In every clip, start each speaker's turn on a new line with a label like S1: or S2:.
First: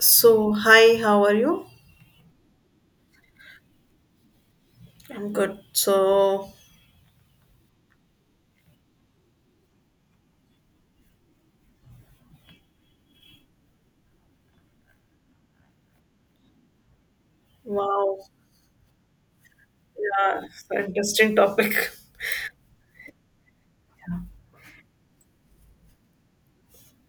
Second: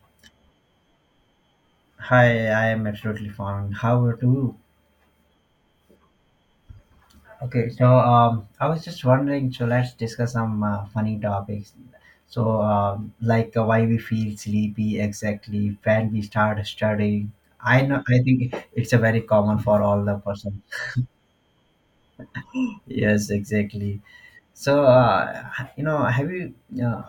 S1: So, hi, how are you?
S2: Hi, I am absolutely fine. How are you?
S1: I'm good. So,
S2: Okay, I was just wondering. So let's discuss some funny topics. Why we feel sleepy exactly when we start studying. I know. I
S1: wow,
S2: think it's a very common for all the
S1: yeah,
S2: person.
S1: it's an interesting topic.
S2: Yes, exactly. So uh, have you? Uh,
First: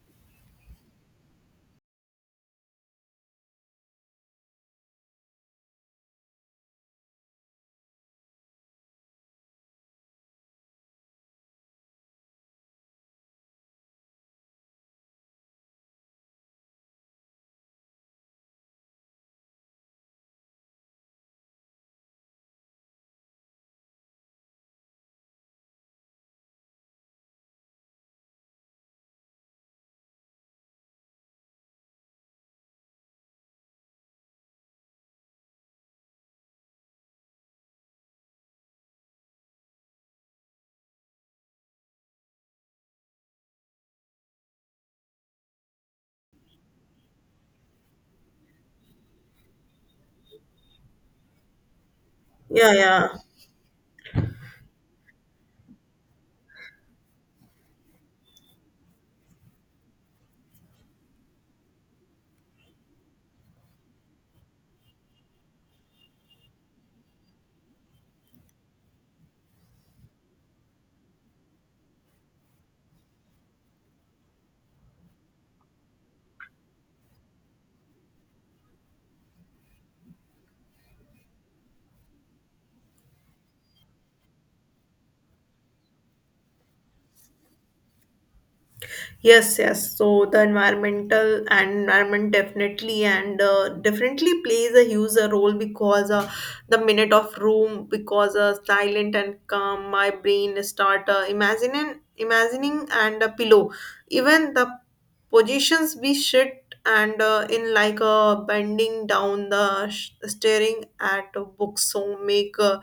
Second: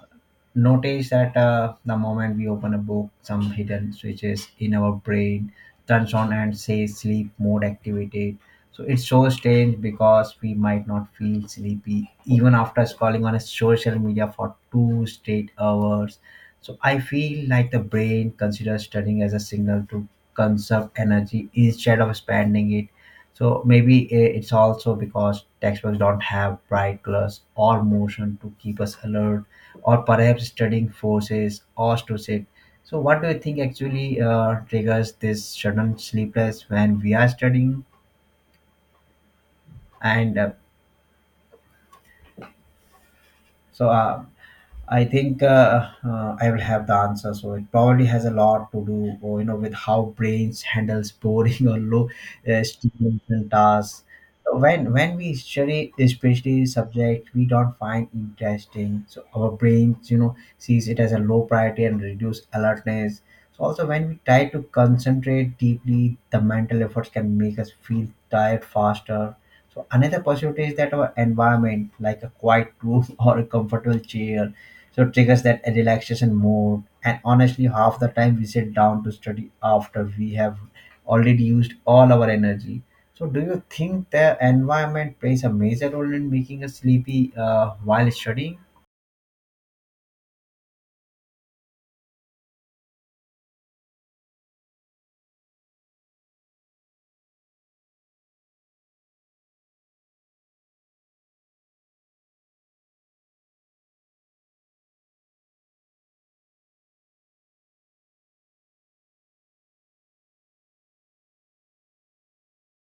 S2: Notice that the moment we open a book, some hidden switches in our brain turns on and says sleep mode activated. So it's so strange because we might not feel sleepy even after scrolling on a social media for two straight hours. So I feel like the brain considers studying as a signal to conserve energy instead of spending it. So maybe it's also because textbooks don't have bright colors or motion to keep us alert or perhaps studying forces or to sick. So, what do you think actually triggers this sudden sleepless when we are studying? And uh, so, uh, I think I will have the answer. So it probably has a lot to do, or, you know, with how brains handles boring or low
S1: Yeah, yeah.
S2: stimulation tasks. So, when we study especially subject we don't find interesting, so our brains you know sees it as a low priority and reduce alertness. So also when we try to concentrate deeply, the mental efforts can make us feel tired faster. So another possibility is that our environment, like a quiet room or a comfortable chair, so it triggers that relaxation mode and honestly half the time we sit down to study after we have already used all our energy. So do you think the environment plays a major role in making us sleepy while studying?
S1: Yes, yes. So the environment definitely and definitely plays a huge role because the minute of room because silent and calm, my brain start imagining and a pillow. Even the positions we sit and in like bending down staring at books so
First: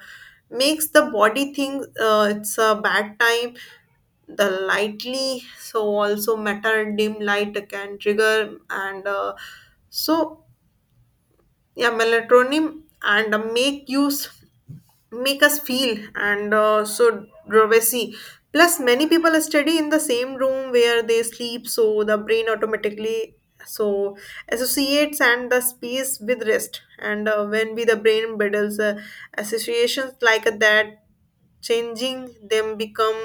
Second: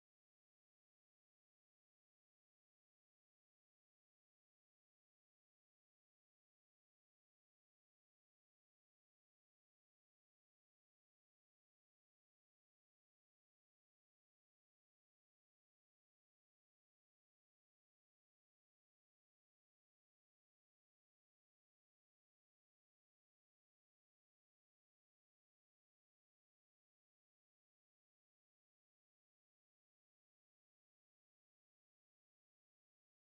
S1: makes the body think it's a bad time. The lightly so also matter, dim light can trigger and so yeah, melatonin and make us feel and so privacy. Plus many people study in the same room where they sleep, so the brain automatically so associates and the space with rest, and when we the brain builds associations like that, changing them become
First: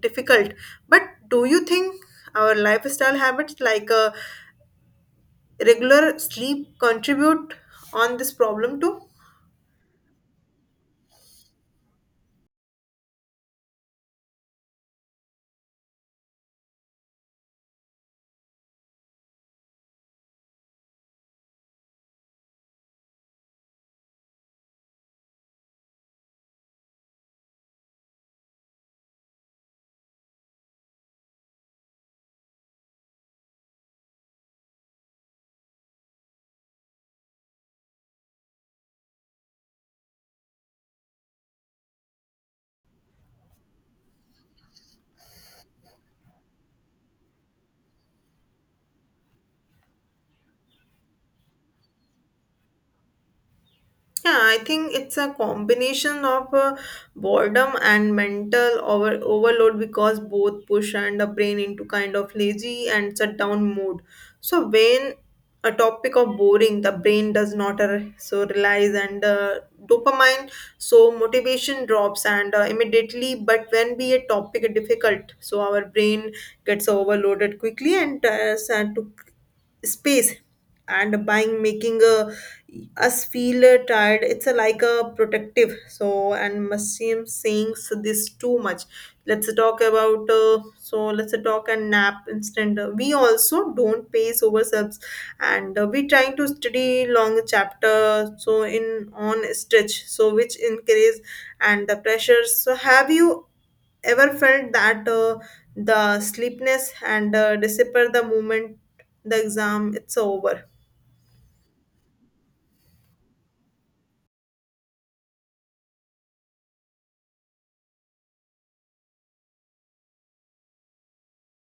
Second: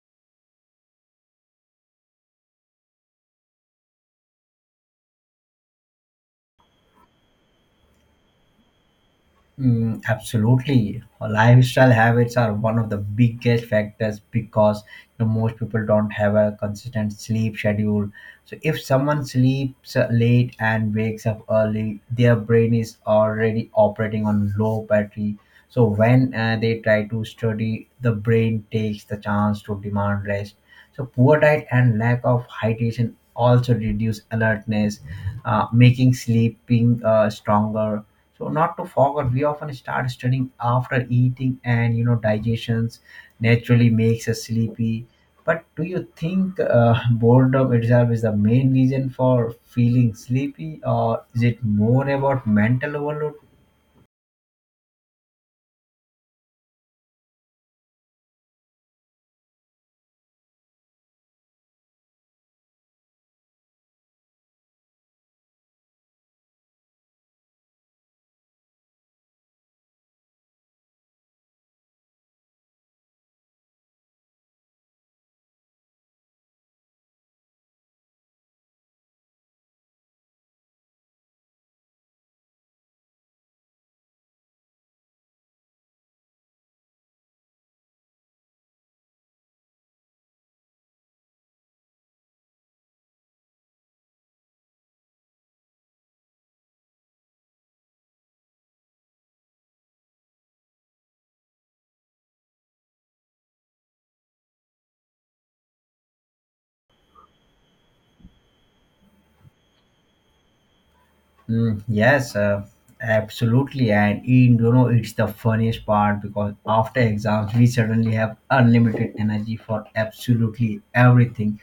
S1: difficult. But do you think our lifestyle habits like regular sleep contribute on this problem too?
S2: Mm, absolutely. Lifestyle habits are one of the biggest factors because you know, most people don't have a consistent sleep schedule. So, if someone sleeps late and wakes up early, their brain is already operating on low battery. So, when they try to study, the brain takes the chance to demand rest. So, poor diet and lack of hydration also reduce alertness, making sleeping stronger. So not to forget, we often start studying after eating, and you know digestions naturally makes us sleepy. But do you think boredom itself is the main reason for feeling sleepy, or is it more about mental overload?
S1: Yeah, I think it's a combination of boredom and mental overload because both push and the brain into kind of lazy and shut down mode. So when a topic of boring, the brain does not realize and dopamine, so motivation drops and immediately. But when be a topic difficult, so our brain gets overloaded quickly and tires and to space and buying making us feel tired. It's a, like a protective so and museum saying so this too much, let's talk and nap instead. We also don't pay over subs, and we trying to study long chapter so in on stretch, so which increase and the pressures. So have you ever felt that the sleepiness and disappear the moment the exam it's over?
S2: Mm, yes, absolutely. And in, you know, it's the funniest part because after exams, we suddenly have unlimited energy for absolutely everything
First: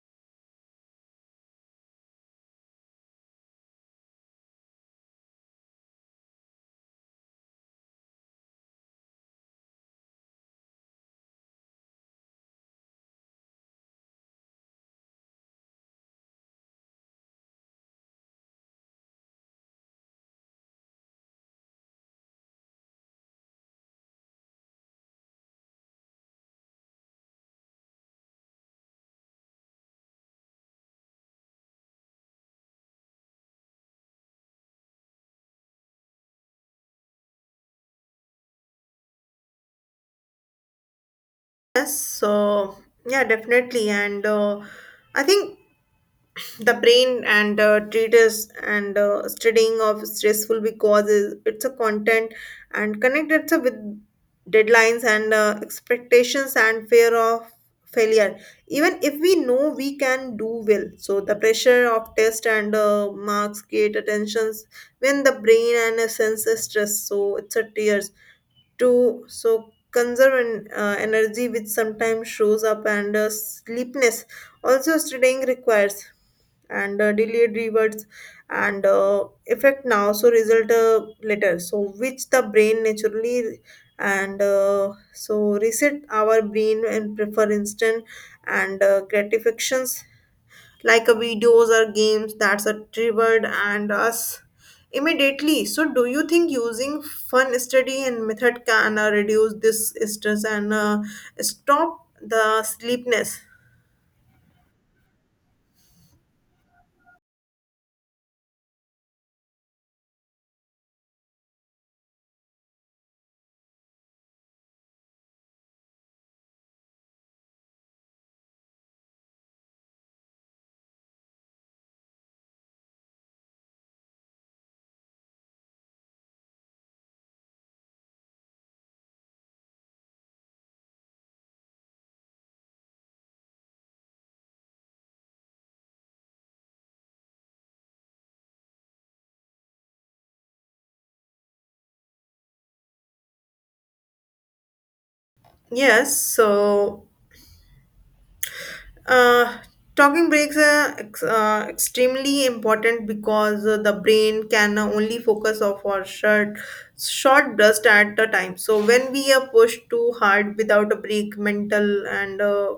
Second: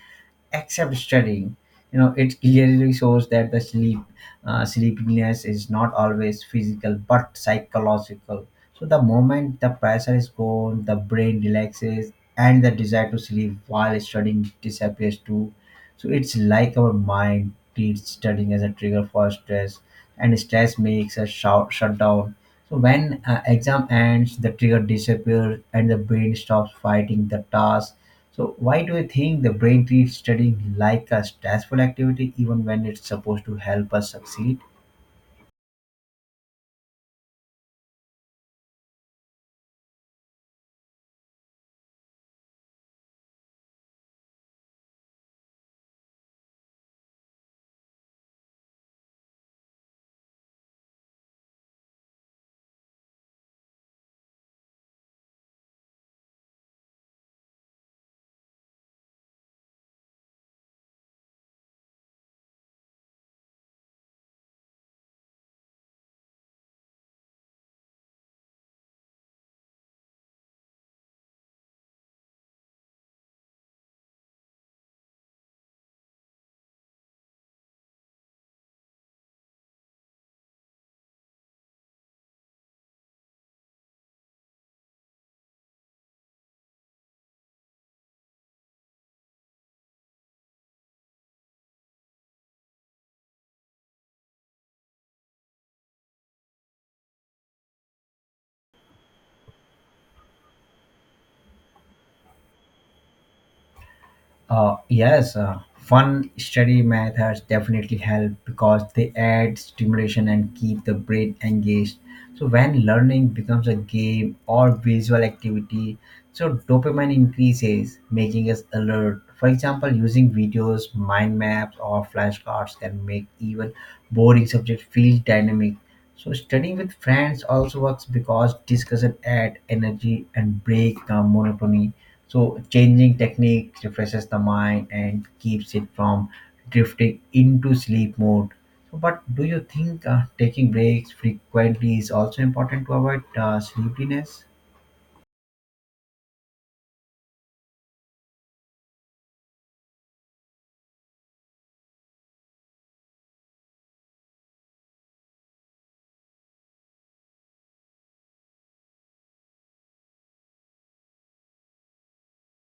S2: except studying. You know, it clearly shows that the sleepiness is not always physical but psychological. So the moment the pressure is gone, the brain relaxes, and the desire to sleep while studying disappears too. So it's like our mind treats studying as a trigger for stress, and stress makes us shut down. So when exam ends, the trigger disappears and the brain stops fighting the task. So why do you think the brain treats studying like a stressful activity even when it's supposed to help us succeed?
S1: Yes, so yeah, definitely and I think the brain and treatise and studying of stressful because it's a content and connected to with deadlines and expectations and fear of failure. Even if we know we can do well, so the pressure of test and marks create attentions. When the brain and senses stress, so it's a tears to so conserve energy, which sometimes shows up and sleepiness. Also studying requires and delayed rewards and effect now, so result later, so which the brain naturally and so reset our brain and prefer instant and gratifications like videos or games that's are triggered and us immediately. So do you think using fun study and method can reduce this stress and stop the sleepness?
S2: Yes, fun study methods definitely help because they add stimulation and keep the brain engaged. So when learning becomes a game or visual activity, so dopamine increases, making us alert. For example, using videos, mind maps, or flashcards can make even boring subjects feel dynamic. So studying with friends also works because discussion adds energy and break the monotony. So changing technique refreshes the mind and keeps it from drifting into sleep mode. So, but do you think taking breaks frequently is also important to avoid sleepiness?
S1: Yes, so Uh, talking breaks are extremely important because the brain can only focus of our short burst at a time. So when we are pushed too hard without a break, mental and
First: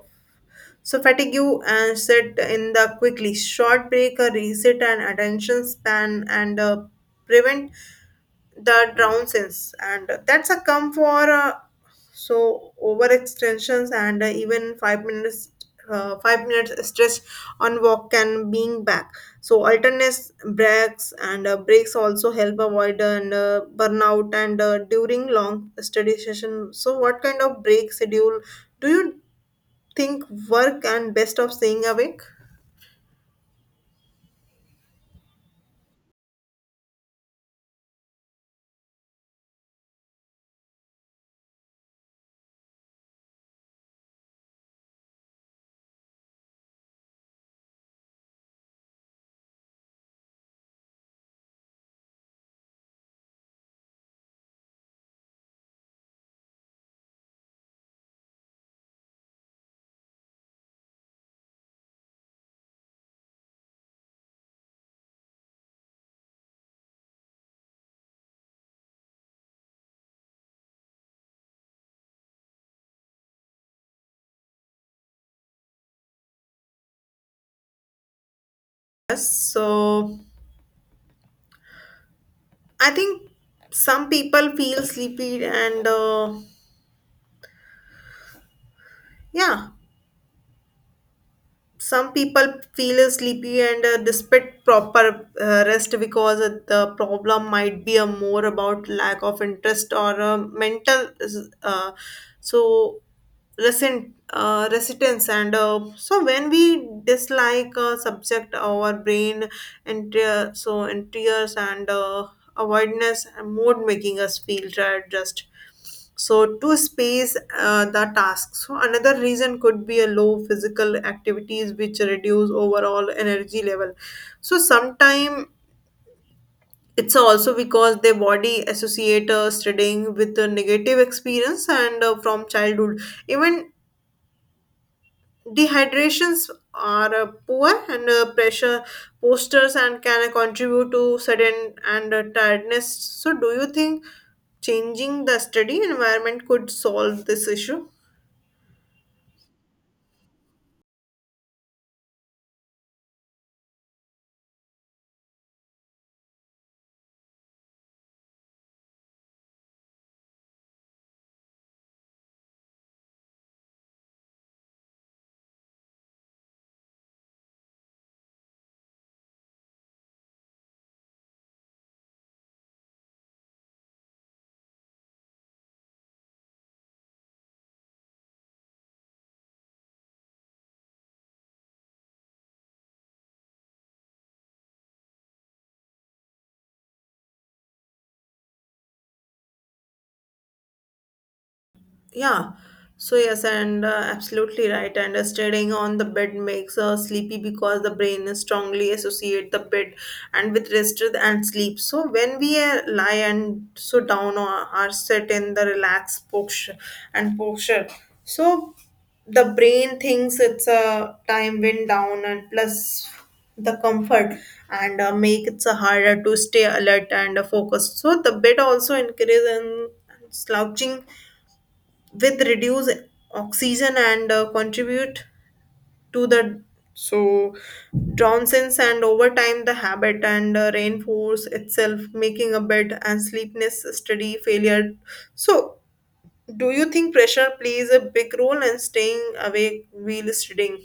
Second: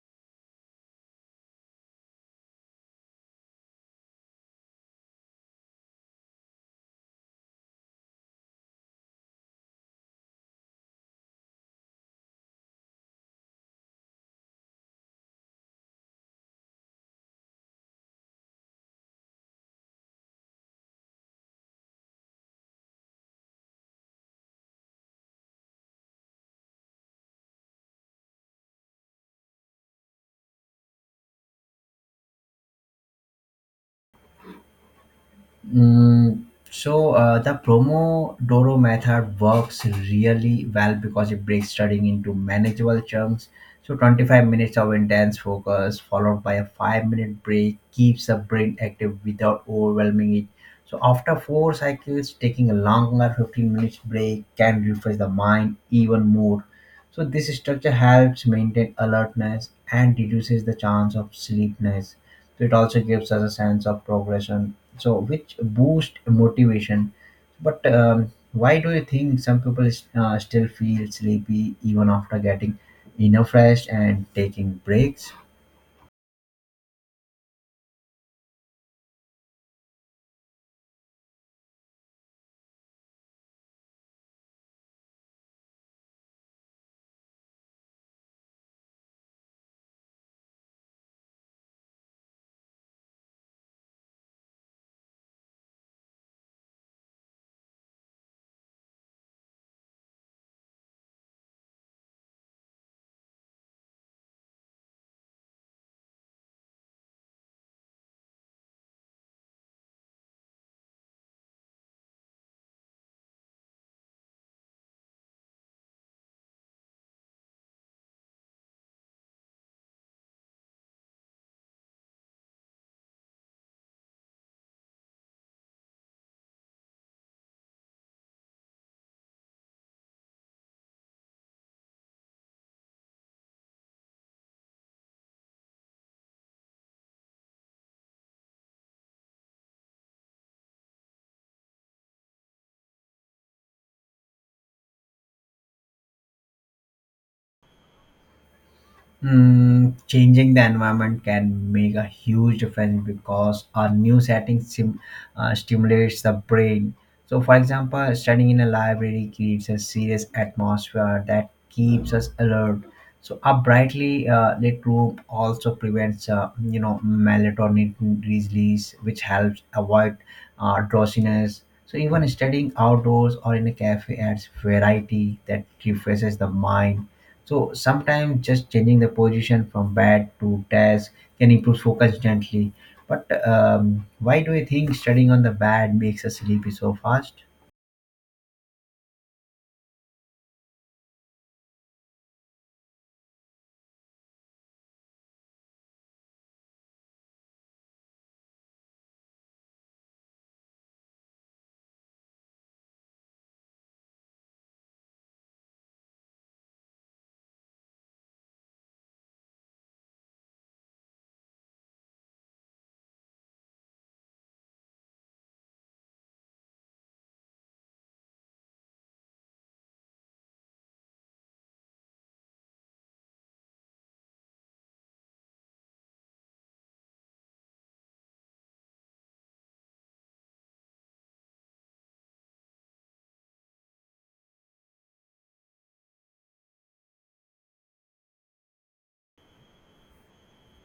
S1: so fatigue and set in the quickly short break, a reset and attention span and prevent the drowsiness. And that's a come for so overextensions, and even 5 minutes stretch on walk can being back. So alternate breaks also help avoid and burnout and during long study session. So what kind of break schedule do you think work and best of staying awake?
S2: Mm, so the Pomodoro method works really well because it breaks studying into manageable chunks. So 25 minutes of intense focus followed by a 5-minute break keeps the brain active without overwhelming it. So after 4 cycles taking a longer 15 minutes break can refresh the mind even more. So this structure helps maintain alertness and reduces the chance of sleepiness. So it also gives us a sense of progression. So which boost motivation. But why do you think some people still feel sleepy even after getting enough rest and taking breaks?
S1: Yes, so I think some people feel sleepy and uh, yeah some people feel sleepy and despite proper rest because the problem might be a more about lack of interest or mental uh, so resistance and so when we dislike a subject our brain and so enters and avoidance and mood, making us feel tired just so to space the task. So another reason could be a low physical activities which reduce overall energy level. So sometime it's also because their body associate studying with a negative experience and from childhood. Even dehydrations are poor and pressure posters and can contribute to sudden and tiredness. So do you think changing the study environment could solve this issue?
S2: Mm, changing the environment can make a huge difference because a new setting stimulates the brain. So, for example, studying in a library creates a serious atmosphere that keeps us alert. So, a brightly lit room also prevents, you know, melatonin release, which helps avoid drowsiness. So, even studying outdoors or in a cafe adds variety that refreshes the mind. So sometimes just changing the position from bed to desk can improve focus gently. But why do you think studying on the bed makes us sleepy so fast?
S1: Yeah. So yes, and absolutely right. And staying on the bed makes sleepy because the brain is strongly associate the bed and with rest and sleep. So when we lie and so down or are set in the relaxed posture, so the brain thinks it's a time wind down, and plus the comfort and make it harder to stay alert and focused. So the bed also increase in slouching with reduce oxygen and contribute to the so Johnson's, and over time the habit and reinforce itself, making a bed and sleepiness study failure. So do you think pressure plays a big role in staying awake while studying?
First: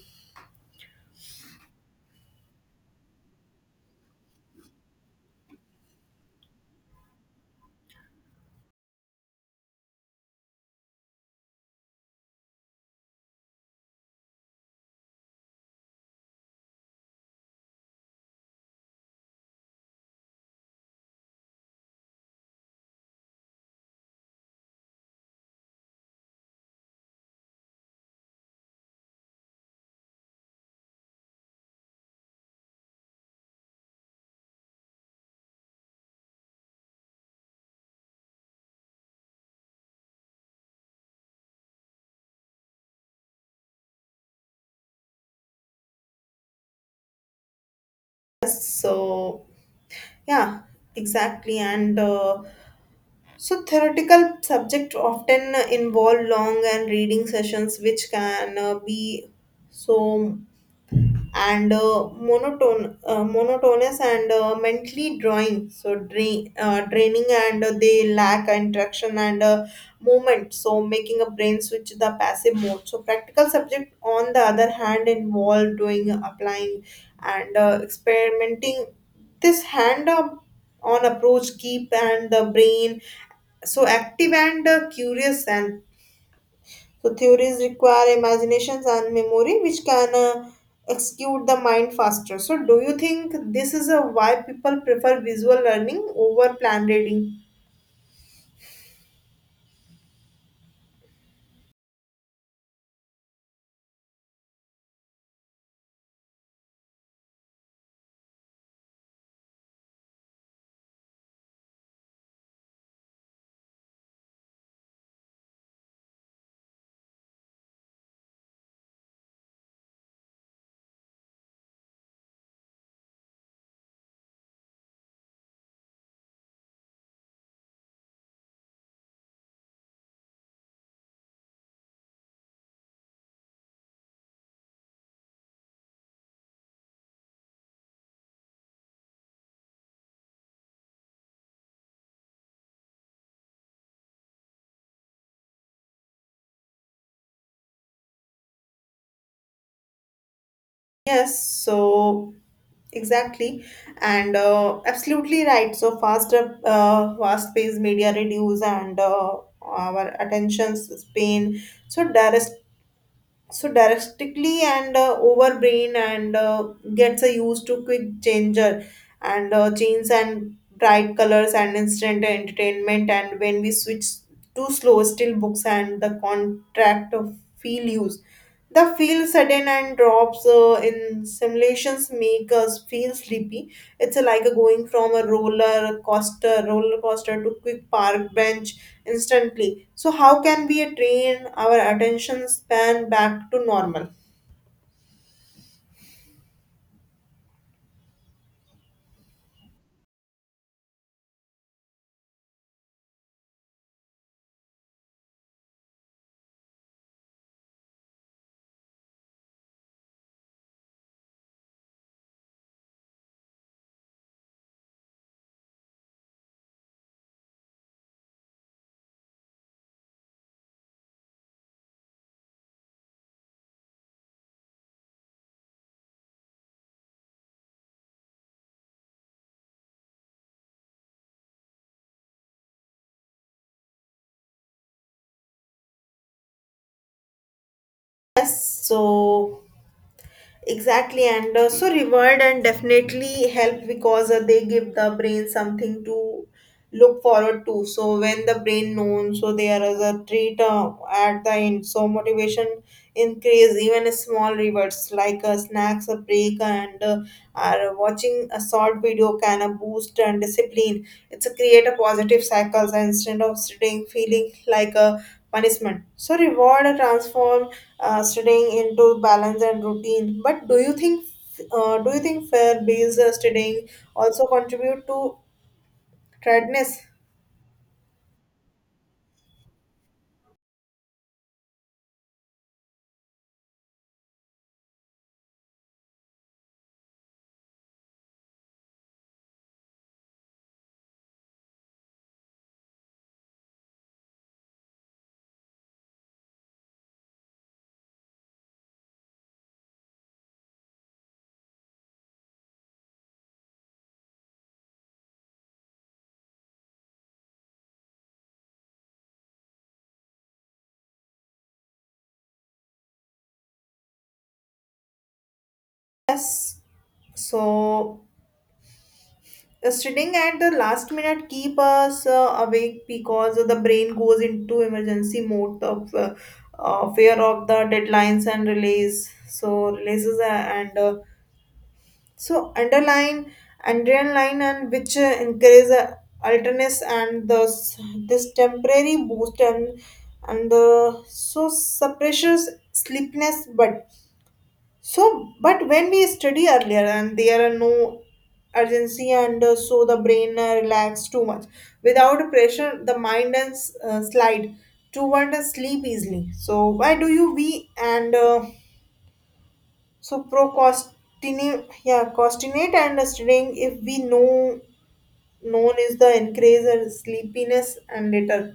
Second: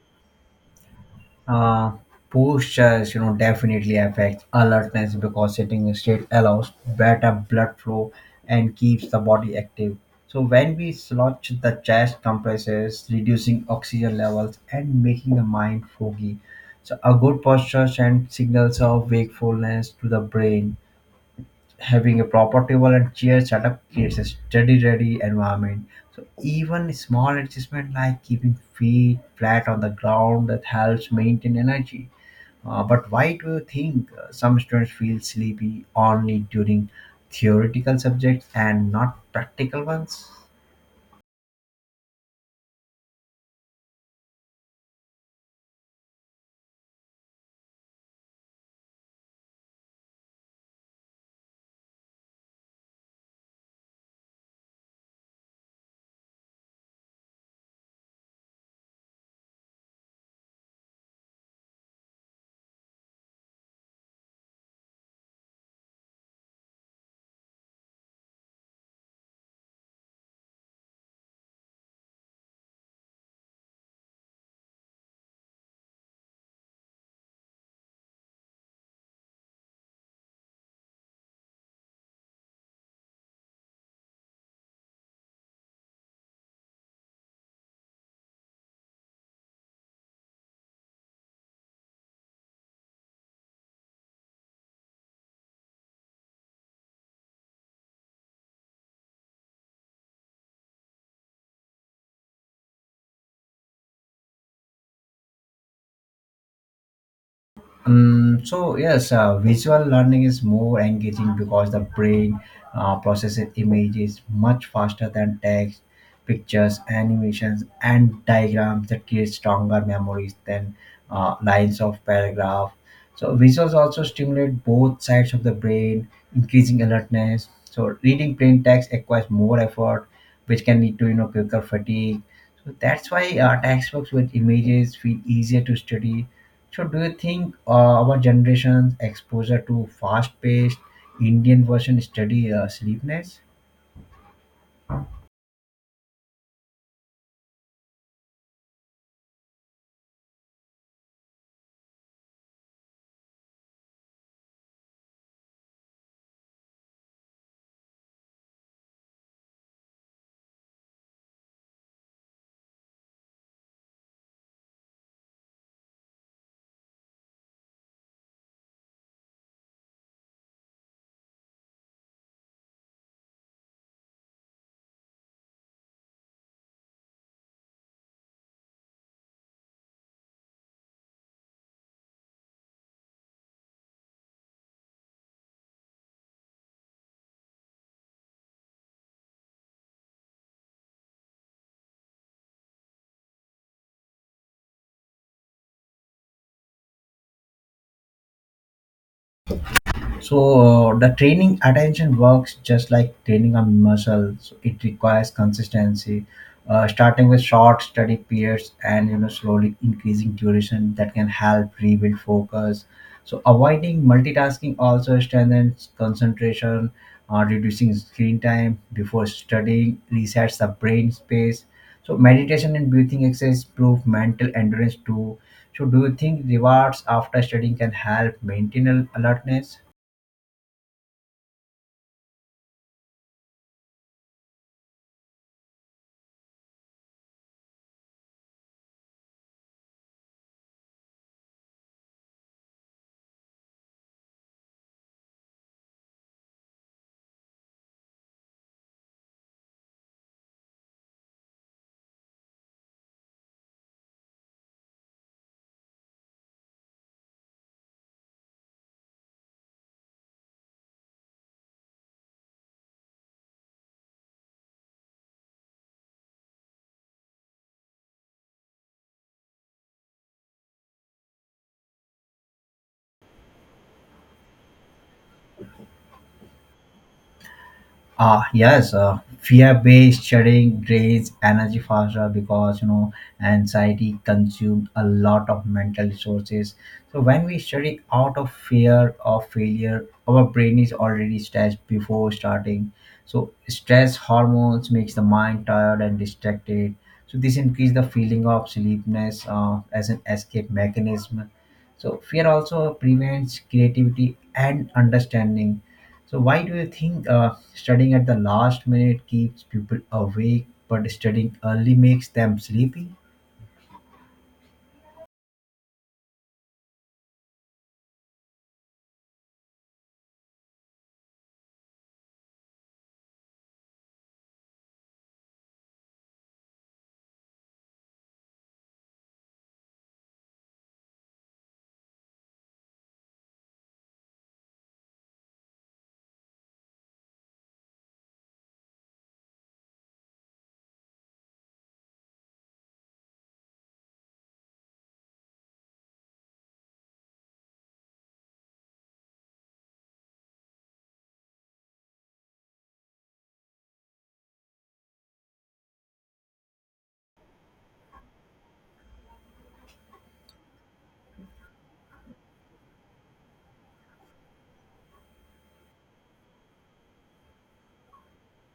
S2: Uh, Postures, you know, definitely affect alertness because sitting straight allows better blood flow and keeps the body active. So when we slouch, the chest compresses, reducing oxygen levels and making the mind foggy. So a good posture sends signals of wakefulness to the brain, having a proper table and chair setup creates a steady, ready environment. So even small adjustment like keeping feet flat on the ground that helps maintain energy. But why do you think some students feel sleepy only during theoretical subjects and not practical ones?
S1: So yeah, exactly, and so theoretical subjects often involve long and reading sessions, which can be so monotonous and mentally draining, and they lack interaction and movement, so making a brain switch the passive mode. So practical subject, on the other hand, involve doing, applying, and experimenting. This hand on approach keep and the brain so active and curious, and so theories require imaginations and memory, which can execute the mind faster. So do you think this is a why people prefer visual learning over plan reading?
S2: So yes, visual learning is more engaging because the brain processes images much faster than text, pictures, animations, and diagrams that create stronger memories than lines of paragraph. So visuals also stimulate both sides of the brain, increasing alertness. So reading plain text requires more effort, which can lead to you know quicker fatigue. So that's why textbooks with images feel easier to study. So, do you think our generation's exposure to fast-paced Indian version study sleepiness?
S1: Yes, so exactly, and absolutely right. So fast-paced media reduce and our attention span. So directly and over brain and gets a used to quick changer and chains and bright colors and instant entertainment, and when we switch to slow still books and the contract of feel use the feel sudden and drops in simulations, make us feel sleepy. It's a, like a going from a roller coaster to quick park bench instantly. So how can we train our attention span back to normal?
S2: So the training attention works just like training a muscle. So it requires consistency, starting with short study periods and you know slowly increasing duration that can help rebuild focus. So avoiding multitasking also strengthens concentration, reducing screen time before studying resets the brain space. So meditation and breathing exercise improve mental endurance too. So do you think rewards after studying can help maintain alertness?
S1: Yes, so exactly, and so reward and definitely help because they give the brain something to look forward to. So when the brain known, so there is a treat at the end. So motivation increase even a small rewards like snacks, a break, and are watching a short video can boost and discipline. It's a create a positive cycles instead of sitting feeling like a punishment. So reward transform studying into balance and routine. But do you think fair-based studying also contribute to tiredness?
S2: Ah yes, fear-based studying drains energy faster because you know anxiety consumes a lot of mental resources. So when we study out of fear of failure, our brain is already stressed before starting. So stress hormones makes the mind tired and distracted. So this increase the feeling of sleepiness as an escape mechanism. So fear also prevents creativity and understanding. So why do you think studying at the last minute keeps people awake, but studying early makes them sleepy?
S1: Yes. So studying at the last minute keep us awake because the brain goes into emergency mode of fear of the deadlines and release. So releases and So adrenaline, and which increase alertness this temporary boost and the so suppresses sleepiness. But when we study earlier and there are no urgency, and so the brain relax too much. Without pressure the mind and slide toward a sleep easily. So why do you we and so procrastinate and staying if we know known is the increase in sleepiness and later?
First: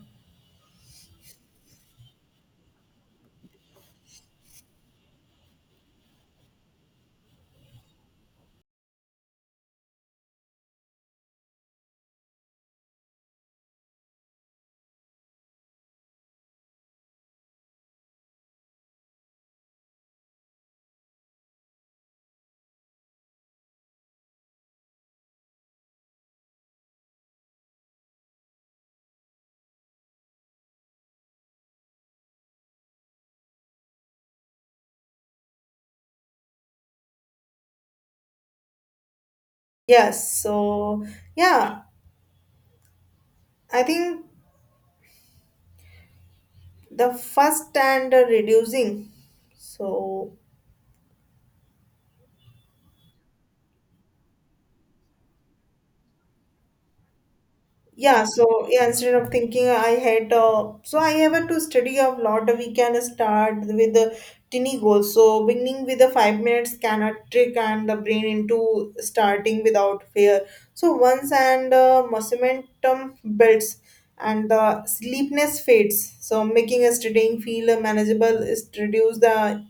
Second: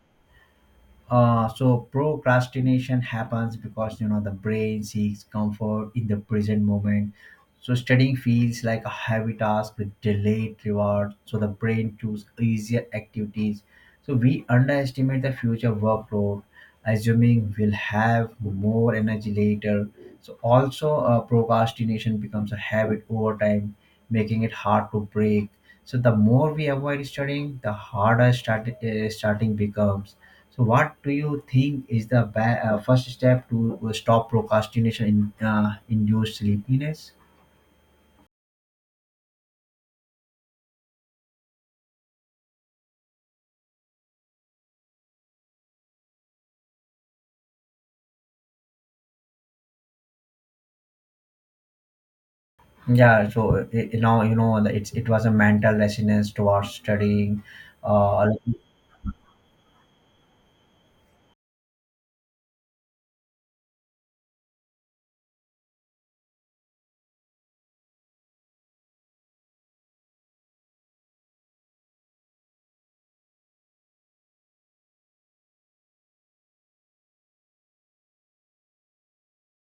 S2: So procrastination happens because you know the brain seeks comfort in the present moment. So studying feels like a heavy task with delayed reward. So the brain chooses easier activities. So we underestimate the future workload assuming we'll have more energy later. So also procrastination becomes a habit over time, making it hard to break. So the more we avoid studying, the harder starting becomes. So what do you think is the first step to stop procrastination in induced sleepiness?
S1: Yes, so yeah, I think the first and the reducing. So
S2: Yeah, so you know, that it was a mental resonance towards studying.
S1: yeah,
S2: Uh,
S1: so yeah, instead of thinking I had, so I have to study a lot. We can start with the tiny goals. So beginning with the 5 minutes can a trick and the brain into starting without fear. So once and momentum builds and the sleepness fades. So making a studying feel manageable is to reduce the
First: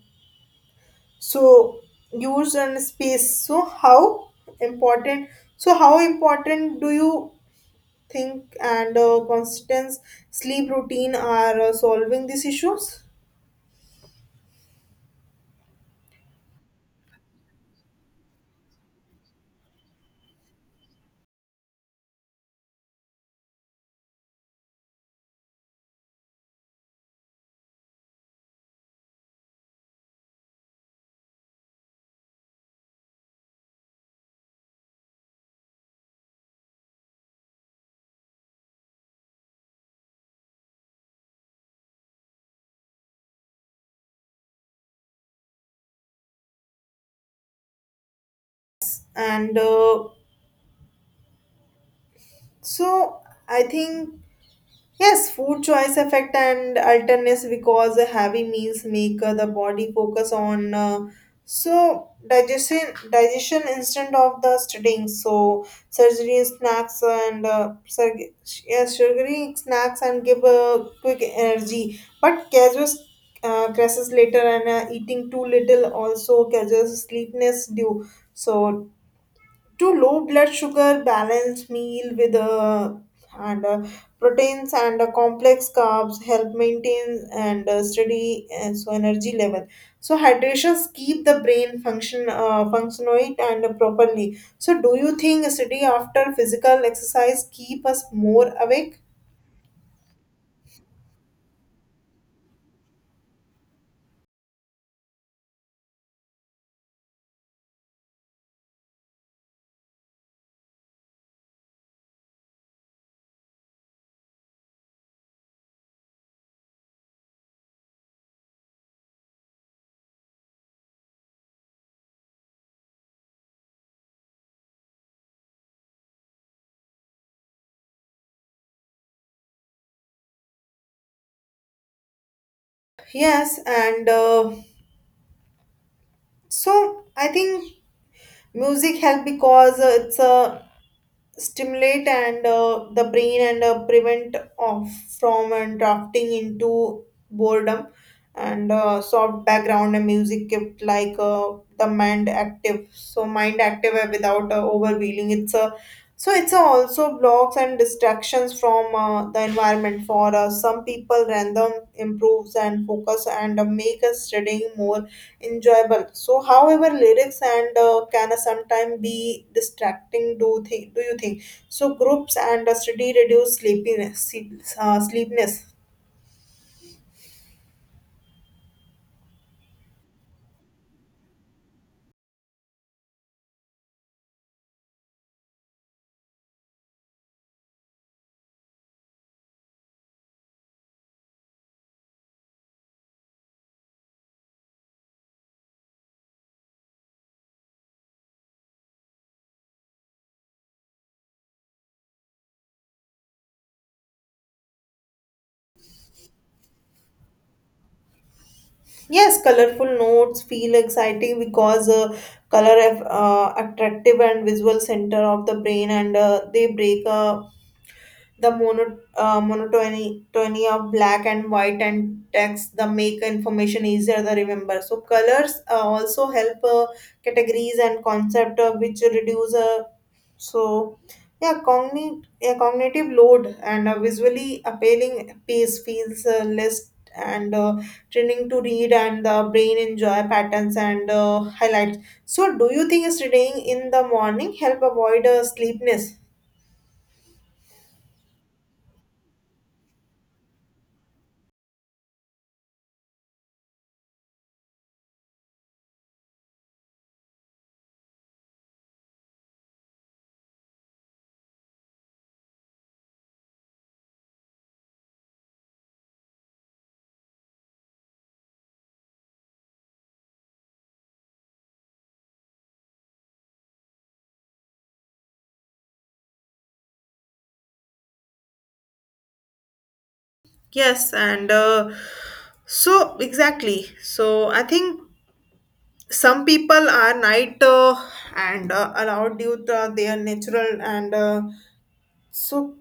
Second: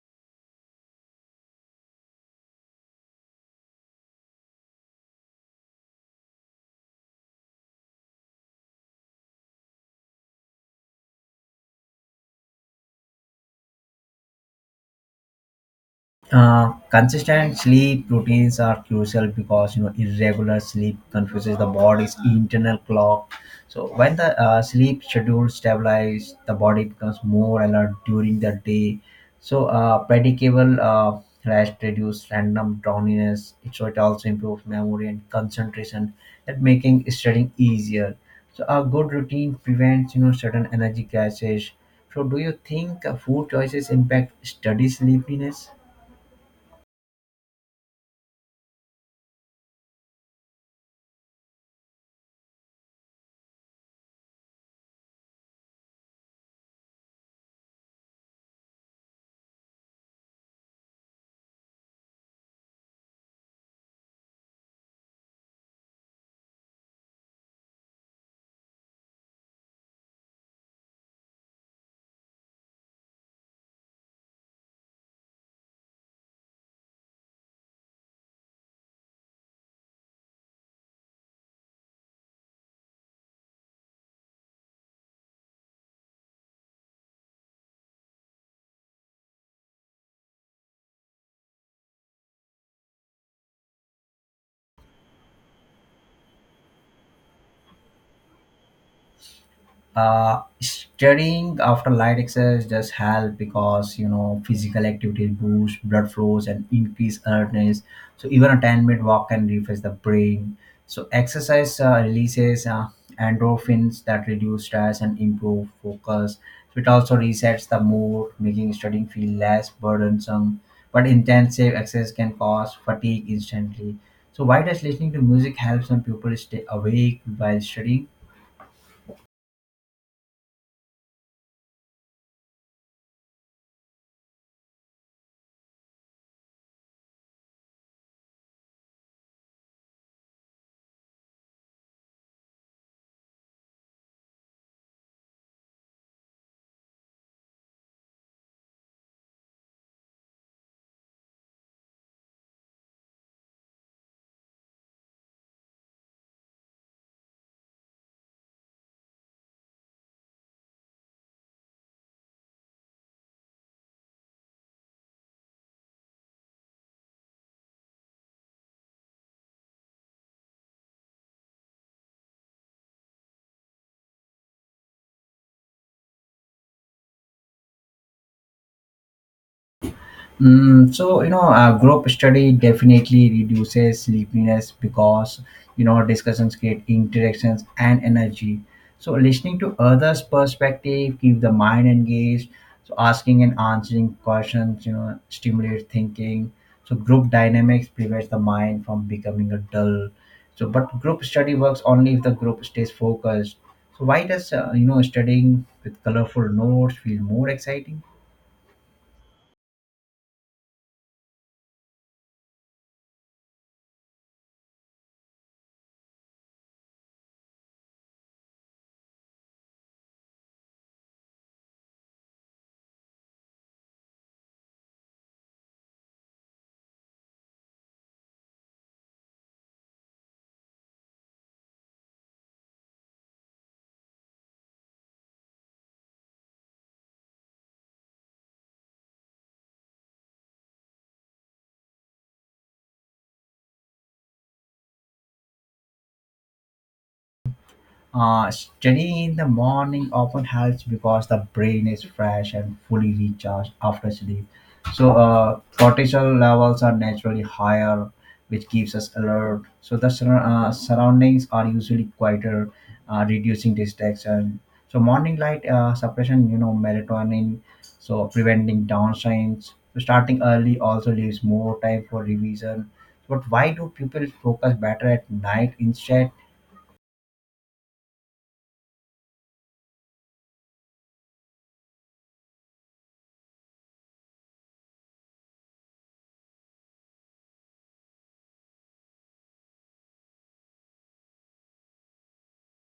S1: so use and space. So how important? So how important do you think and constant sleep routine are solving these issues
S2: Consistent sleep routines are crucial because you know irregular sleep confuses the body's internal clock. So when the sleep schedule stabilizes, the body becomes more alert during the day. So predictable rest reduces random drowsiness. So it also improves memory and concentration, and making studying easier. So a good routine prevents you know certain energy crashes. So do you think food choices impact study sleepiness?
S1: and so I think yes, food choice effect and alternates because the heavy meals make the body focus on so digestion digestion instead of the studying. So surgery snacks and surg- yeah, sugary snacks and give quick energy, but causes crashes later, and eating too little also causes sleepiness due. So to low blood sugar balanced meal with and proteins and complex carbs help maintain and steady energy level. So hydrations keep the brain function functionate and properly. So do you think sitting after physical exercise keep us more awake?
S2: Studying after light exercise does help because you know physical activity boosts blood flows and increase alertness. So even a 10-minute walk can refresh the brain. So exercise releases endorphins that reduce stress and improve focus. So it also resets the mood making studying feel less burdensome, but intensive exercise can cause fatigue instantly. So why does listening to music help some people stay awake while studying?
S1: Yes, and I think music help because it's a stimulate and the brain and prevent of from and drafting into boredom, and soft background and music kept like the mind active. So mind active without overwhelming. It's a so it's also blocks and distractions from the environment for some people random, improves and focus, and make us studying more enjoyable. So however lyrics and can sometimes be distracting. Do you think so groups and a study reduce sleepiness sleepiness?
S2: Mm, so you know, group study definitely reduces sleepiness because you know discussions create interactions and energy. So listening to others' perspective keep the mind engaged. So asking and answering questions, you know, stimulates thinking. So group dynamics prevents the mind from becoming a dull. So, but group study works only if the group stays focused. So why does studying with colorful notes feel more exciting?
S1: Yes, colorful notes feel exciting because color have attractive and visual center of the brain, and they break a the monotony tony of black and white and text, the make information easier to remember. So colors also help categories and concept, which reduce so yeah cogni- a cognitive load, and a visually appealing piece feels less and training to read, and the brain enjoy patterns and highlights. So do you think studying in the morning help avoid sleepiness?
S2: Studying in the morning often helps because the brain is fresh and fully recharged after sleep. So, cortisol levels are naturally higher, which keeps us alert. So, the surroundings are usually quieter, reducing distraction. So, morning light suppression, you know, melatonin, so preventing downshines. So, starting early also leaves more time for revision. But why do people focus better at night instead?
S1: Yes, and so exactly. So I think some people are night and allowed due to their natural and so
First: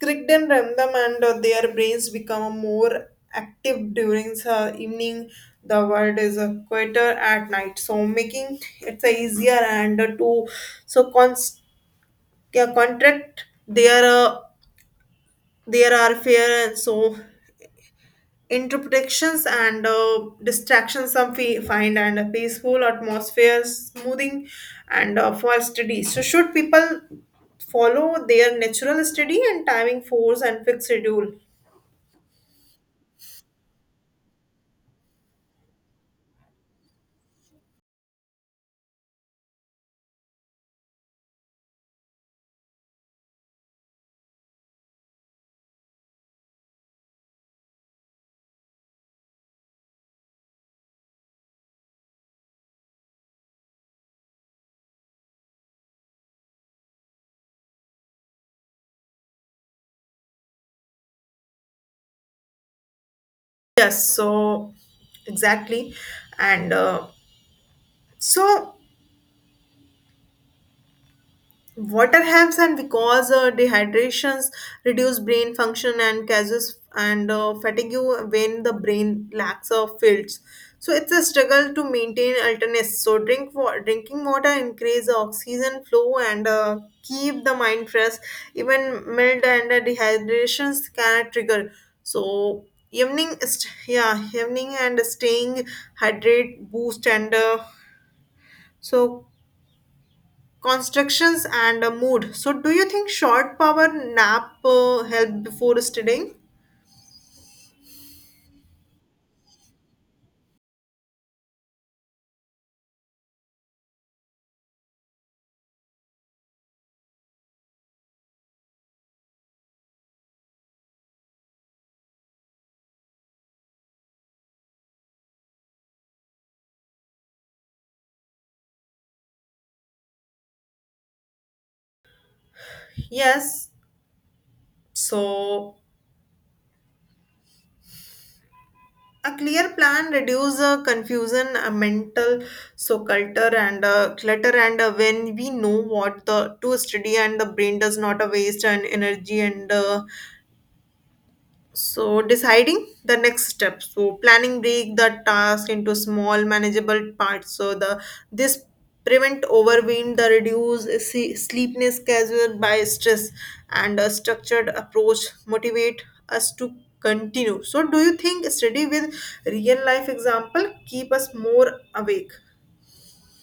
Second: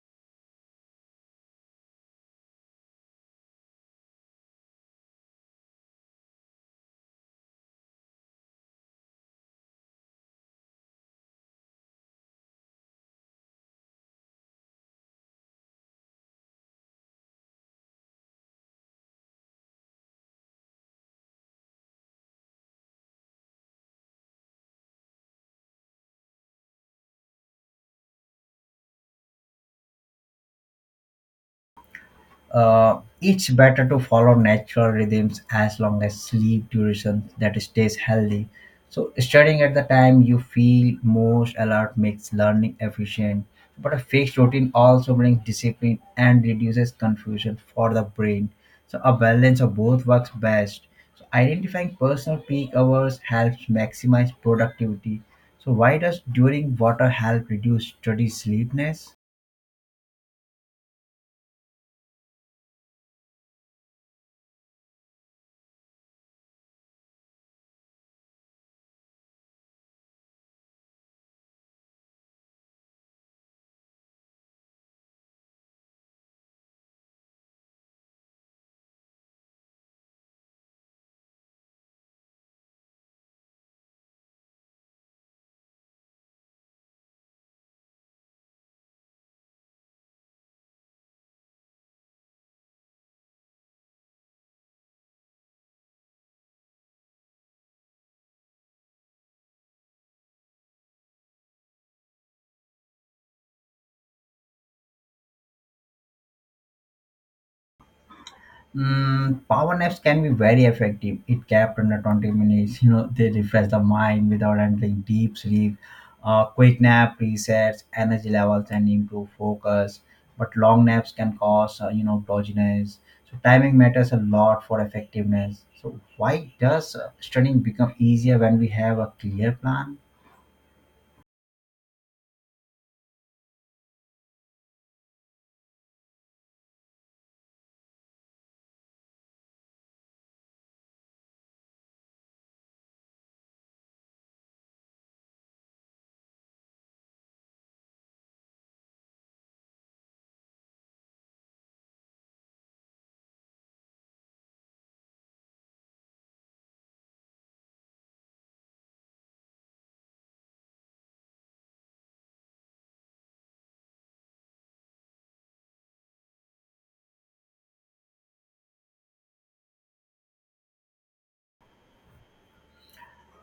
S1: crickden random, and their brains become more active during the evening. The world is quieter at night, so making it easier and to so const- yeah, contract their are fair, and so interpretations and distractions. Some find and a peaceful atmosphere smoothing and for study. So should people follow their natural study and timing force and fixed schedule?
S2: It's better to follow natural rhythms as long as sleep duration that stays healthy. So studying at the time you feel most alert makes learning efficient. But a fixed routine also brings discipline and reduces confusion for the brain. So a balance of both works best. So identifying personal peak hours helps maximize productivity. So why does during water help reduce study sleepiness?
S1: Yes, so exactly. and so Water helps, and because dehydrations reduce brain function and causes and fatigue. When the brain lacks fields, so it's a struggle to maintain alertness. So drinking water increase oxygen flow and keep the mind fresh. Even mild and dehydrations can trigger. So evening, evening and staying hydrate boost and so constructions and a mood. So do you think short power nap help before studying?
S2: Mm, power naps can be very effective. It kept under 20 minutes. You know, they refresh the mind without entering deep sleep. Quick nap resets energy levels and improve focus. But long naps can cause, you know, drowsiness. So timing matters a lot for effectiveness. So why does studying become easier when we have a clear plan?
S1: Yes, so a clear plan reduce confusion, a mental culture and clutter, and when we know what the to study, and the brain does not waste and energy and so deciding the next step. So planning break the task into small, manageable parts. So the this prevent overwhelm, the reduce sleepiness caused by stress, and a structured approach motivate us to continue. So do you think study with real life example keep us more awake?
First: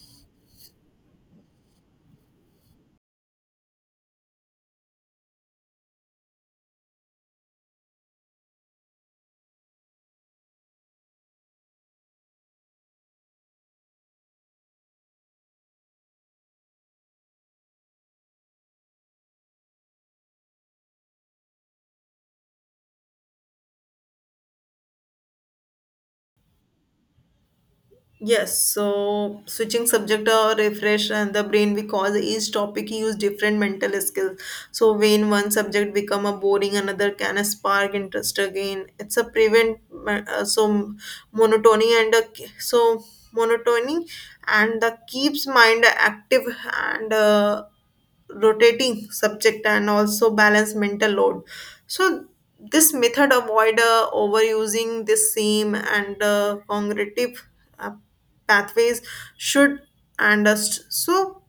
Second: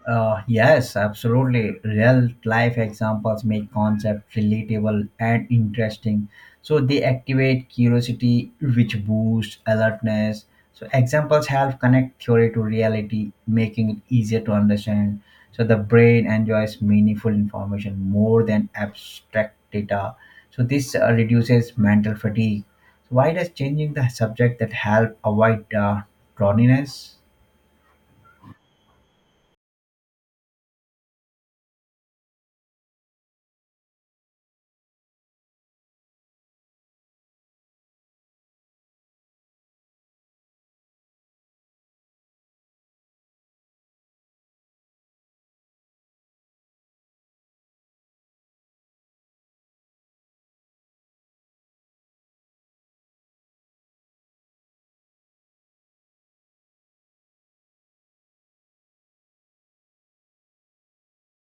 S2: Yes, absolutely. Real life examples make concepts relatable and interesting. So they activate curiosity, which boosts alertness. So examples help connect theory to reality, making it easier to understand. So the brain enjoys meaningful information more than abstract data. So this reduces mental fatigue. So why does changing the subject that help avoid drowsiness?
S1: Yes, so switching subject or refresh and the brain because each topic use different mental skills. So when one subject become a boring, another can spark interest again. It's a prevent so monotony and a, k- so monotony, and the keeps mind active, and rotating subject and also balance mental load. So this method avoid overusing the same and cognitive uh, pathways. Should and st- so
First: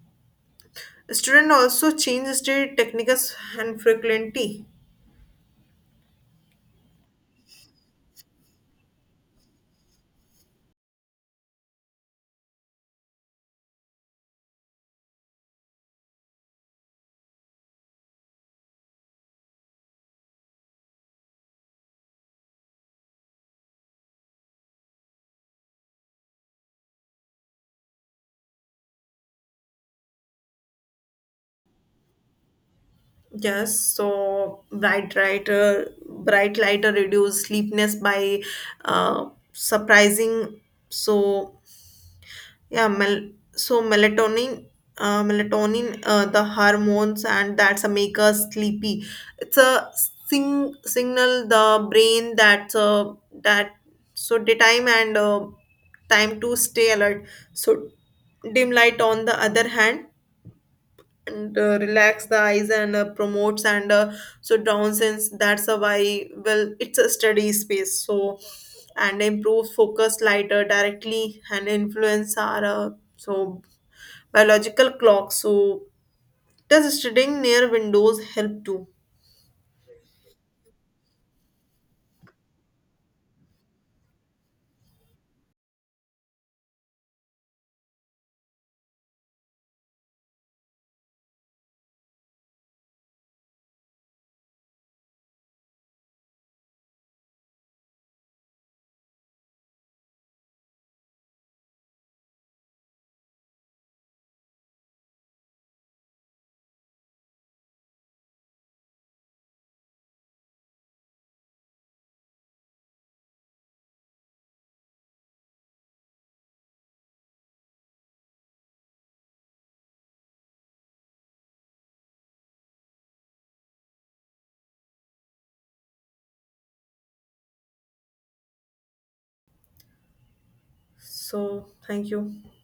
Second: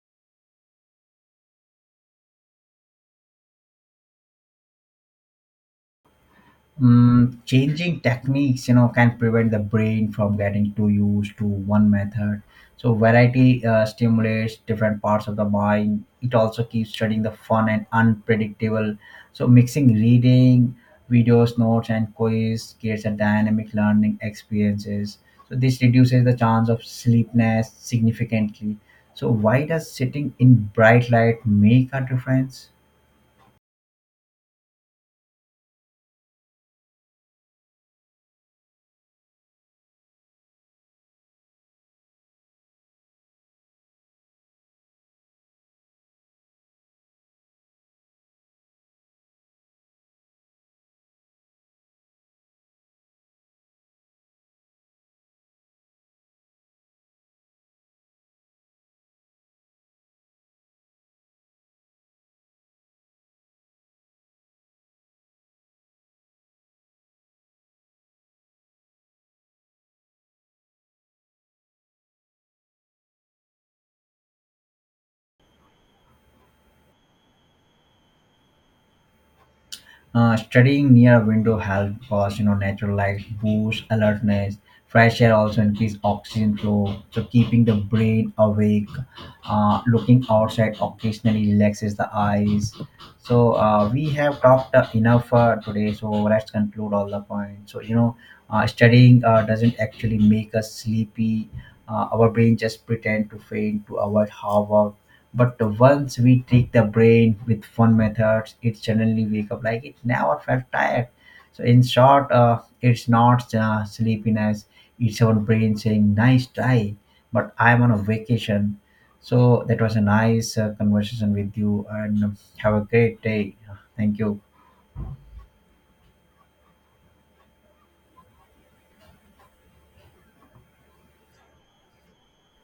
S1: student also changes the techniques and frequency?
S2: Mm, changing techniques you know can prevent the brain from getting too used to one method. So variety stimulates different parts of the mind, it also keeps studying the fun and unpredictable. So mixing reading, videos, notes and quiz creates a dynamic learning experiences. So this reduces the chance of sleepiness significantly. So why does sitting in bright light make a difference?
S1: Yes, so bright lighter reduce sleepiness by uh, surprising. So melatonin, melatonin, the hormones, and that's a make us sleepy. It's a signal the brain that's that so daytime and time to stay alert. So dim light on the other hand and relax the eyes and promotes and so downsince. That's a why well it's a study space, so and improves focus. Lighter directly and influence our so biological clock. So does studying near windows help too?
S2: Studying near a window helps cause you know natural light boosts alertness. Fresh air also increases oxygen flow, so keeping the brain awake. Looking outside occasionally relaxes the eyes. So we have talked enough today. So let's conclude all the points. So you know, studying doesn't actually make us sleepy. Our brain just pretend to faint to avoid harm, or but once we trick the brain with fun methods, it suddenly wake up like it never felt tired. So in short, it's not sleepiness; it's our brain saying "nice try," but I'm on a vacation. So that was a nice conversation with you, and have a great day. Thank you.
S1: So thank you.